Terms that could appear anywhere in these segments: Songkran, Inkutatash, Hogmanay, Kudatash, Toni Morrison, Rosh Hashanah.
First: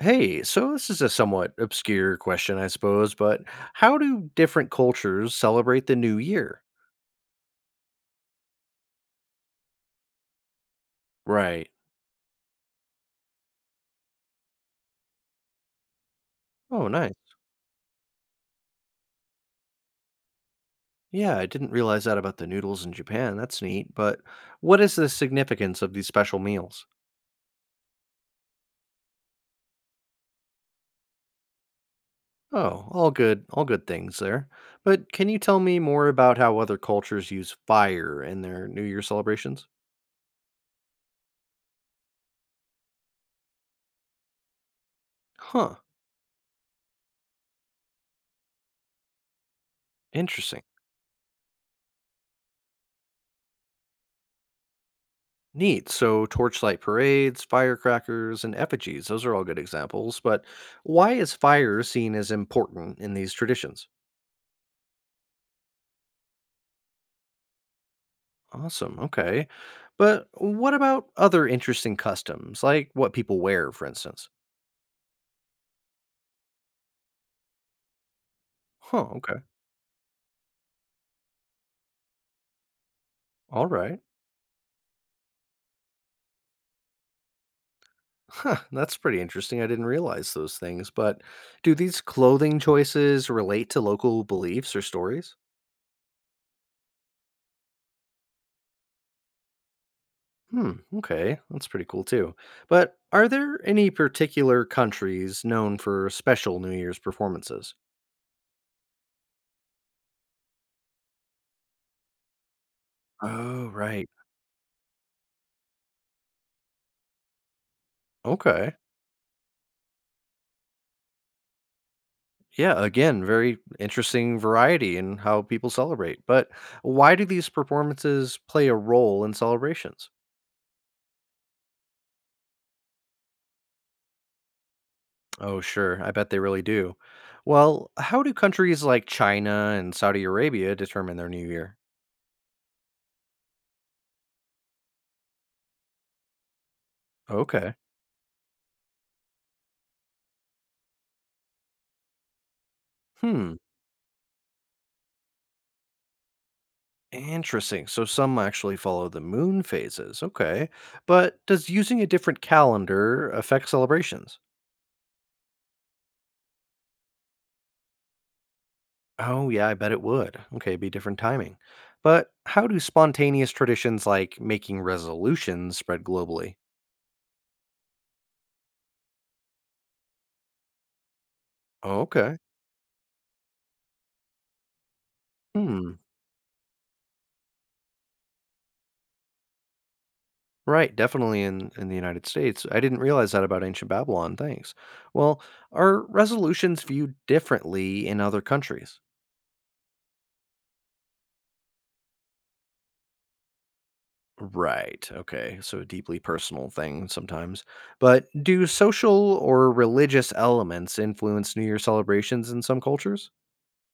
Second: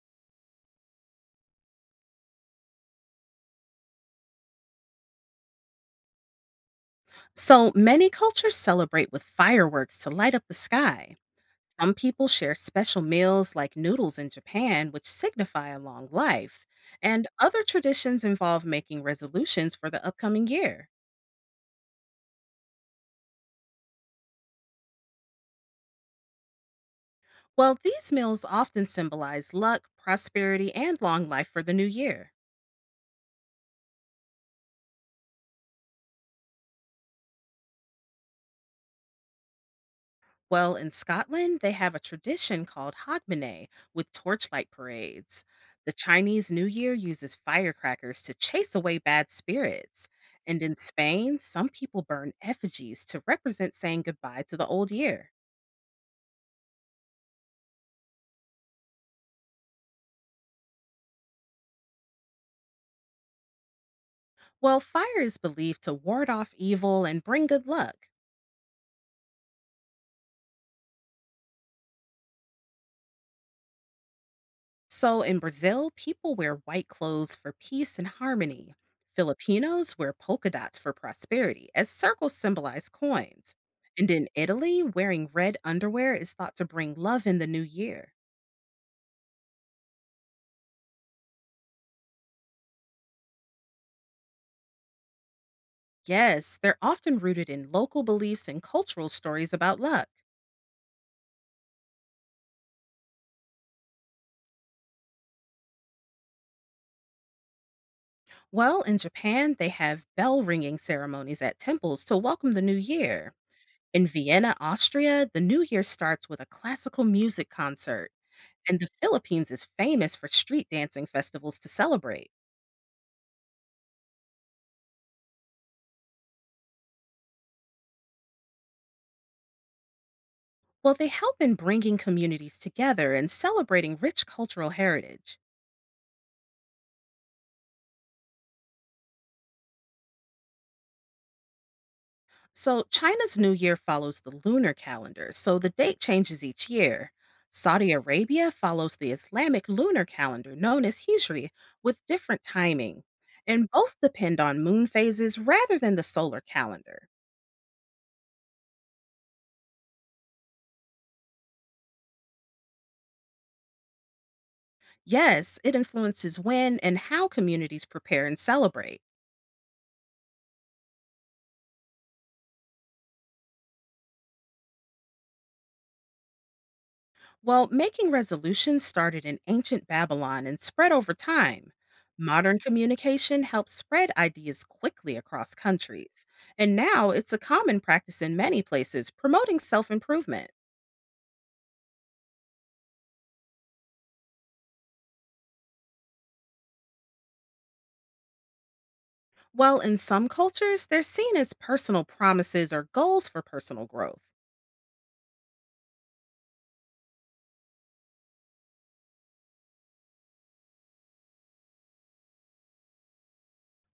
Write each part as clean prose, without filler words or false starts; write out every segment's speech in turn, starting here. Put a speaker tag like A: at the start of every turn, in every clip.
A: Hey, so this is a somewhat obscure question, I suppose, but how do different cultures celebrate the new year?
B: So many cultures celebrate with fireworks to light up the sky.
A: Right.
B: Some people share special meals like noodles in Japan, which signify a long life.
A: Oh, nice.
B: And other traditions involve making resolutions for the upcoming year.
A: Yeah, I didn't realize that about the noodles in Japan. That's neat, but what is the significance of these special meals?
B: Well, these meals often symbolize luck, prosperity, and long life for the new year.
A: Oh, all good things there. But can you tell me more about how other cultures use fire in their New Year celebrations?
B: Well, in Scotland, they have a tradition called Hogmanay with torchlight parades.
A: Huh,
B: The Chinese New Year uses firecrackers to chase away bad spirits.
A: interesting.
B: And in Spain, some people burn effigies to represent saying goodbye to the old year.
A: Neat. So torchlight parades, firecrackers, and effigies, those are all good examples. But why is fire seen as important in these traditions?
B: Well, fire is believed to ward off evil and bring good luck.
A: Awesome. Okay. But what about other interesting customs, like what people wear, for instance?
B: So in Brazil, people wear white clothes for peace and harmony.
A: Huh, okay.
B: Filipinos wear polka dots for prosperity, as circles symbolize coins.
A: All right.
B: And in Italy, wearing red underwear is thought to bring love in the new year.
A: Huh, that's pretty interesting. I didn't realize those things. But do these clothing choices relate to local beliefs or stories?
B: Yes, they're often rooted in local beliefs and cultural stories about luck.
A: Hmm. Okay. That's pretty cool too. But are there any particular countries known for special New Year's performances?
B: Well, in Japan, they have bell ringing ceremonies at temples to welcome the new year.
A: Oh,
B: In
A: right.
B: Vienna, Austria, the new year starts with a classical music concert,
A: Okay.
B: and the Philippines is famous for street dancing festivals to celebrate.
A: Yeah. Again, very interesting variety in how people celebrate. But why do these performances play a role in celebrations?
B: Well, they help in bringing communities together and celebrating rich cultural heritage.
A: Oh, sure. I bet they really do. Well, how do countries like China and Saudi Arabia determine their new year?
B: So, China's New Year follows the lunar calendar, so the date changes each year.
A: Okay.
B: Saudi Arabia follows the Islamic lunar calendar known as Hijri with different timing,
A: Hmm.
B: and both depend on moon phases rather than the solar calendar.
A: Interesting. So some actually follow the moon phases. Okay. But does using a different calendar affect celebrations?
B: Yes, it influences when and how communities prepare and celebrate.
A: Oh, yeah, I bet it would. Okay, be different timing. But how do spontaneous traditions like making resolutions spread globally?
B: Well, making resolutions started in ancient Babylon and spread over time.
A: Oh, okay.
B: Modern communication helps spread ideas quickly across
A: Hmm.
B: countries. And now it's a common practice in many places, promoting self improvement.
A: Right, definitely in the United States. I didn't realize that about ancient Babylon. Thanks. Well, are resolutions viewed differently in other countries?
B: While in some cultures, they're seen as personal promises or goals for personal growth.
A: Right. Okay. So a deeply personal thing sometimes. But do social or religious elements influence New Year celebrations in some cultures?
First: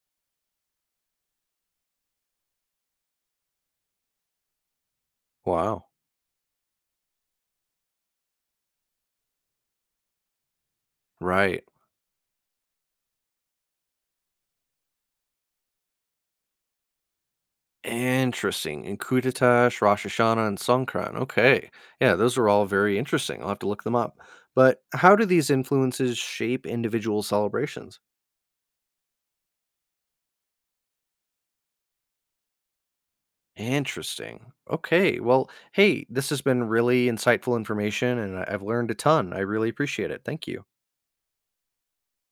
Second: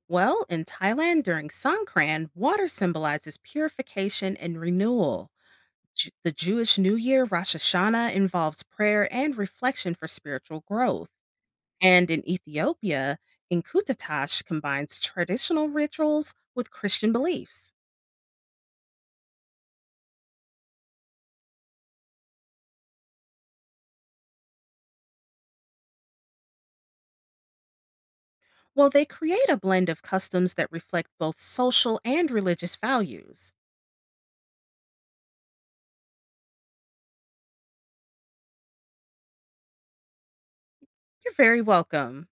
B: Well, in Thailand during Songkran, water symbolizes purification and renewal.
A: Wow.
B: The Jewish New Year, Rosh Hashanah, involves prayer and reflection for spiritual growth.
A: Right.
B: And in Ethiopia, Inkutatash combines traditional rituals with Christian beliefs.
A: Interesting. And Kudatash, Rosh Hashanah, and Songkran. Okay. Yeah, those are all very interesting. I'll have to look them up. But how do these influences shape individual celebrations?
B: Well, they create a blend of customs that reflect both social and religious values.
A: Interesting. Okay. Well, hey, this has been really insightful information and I've learned a ton. I really appreciate it. Thank you.
B: You're very welcome.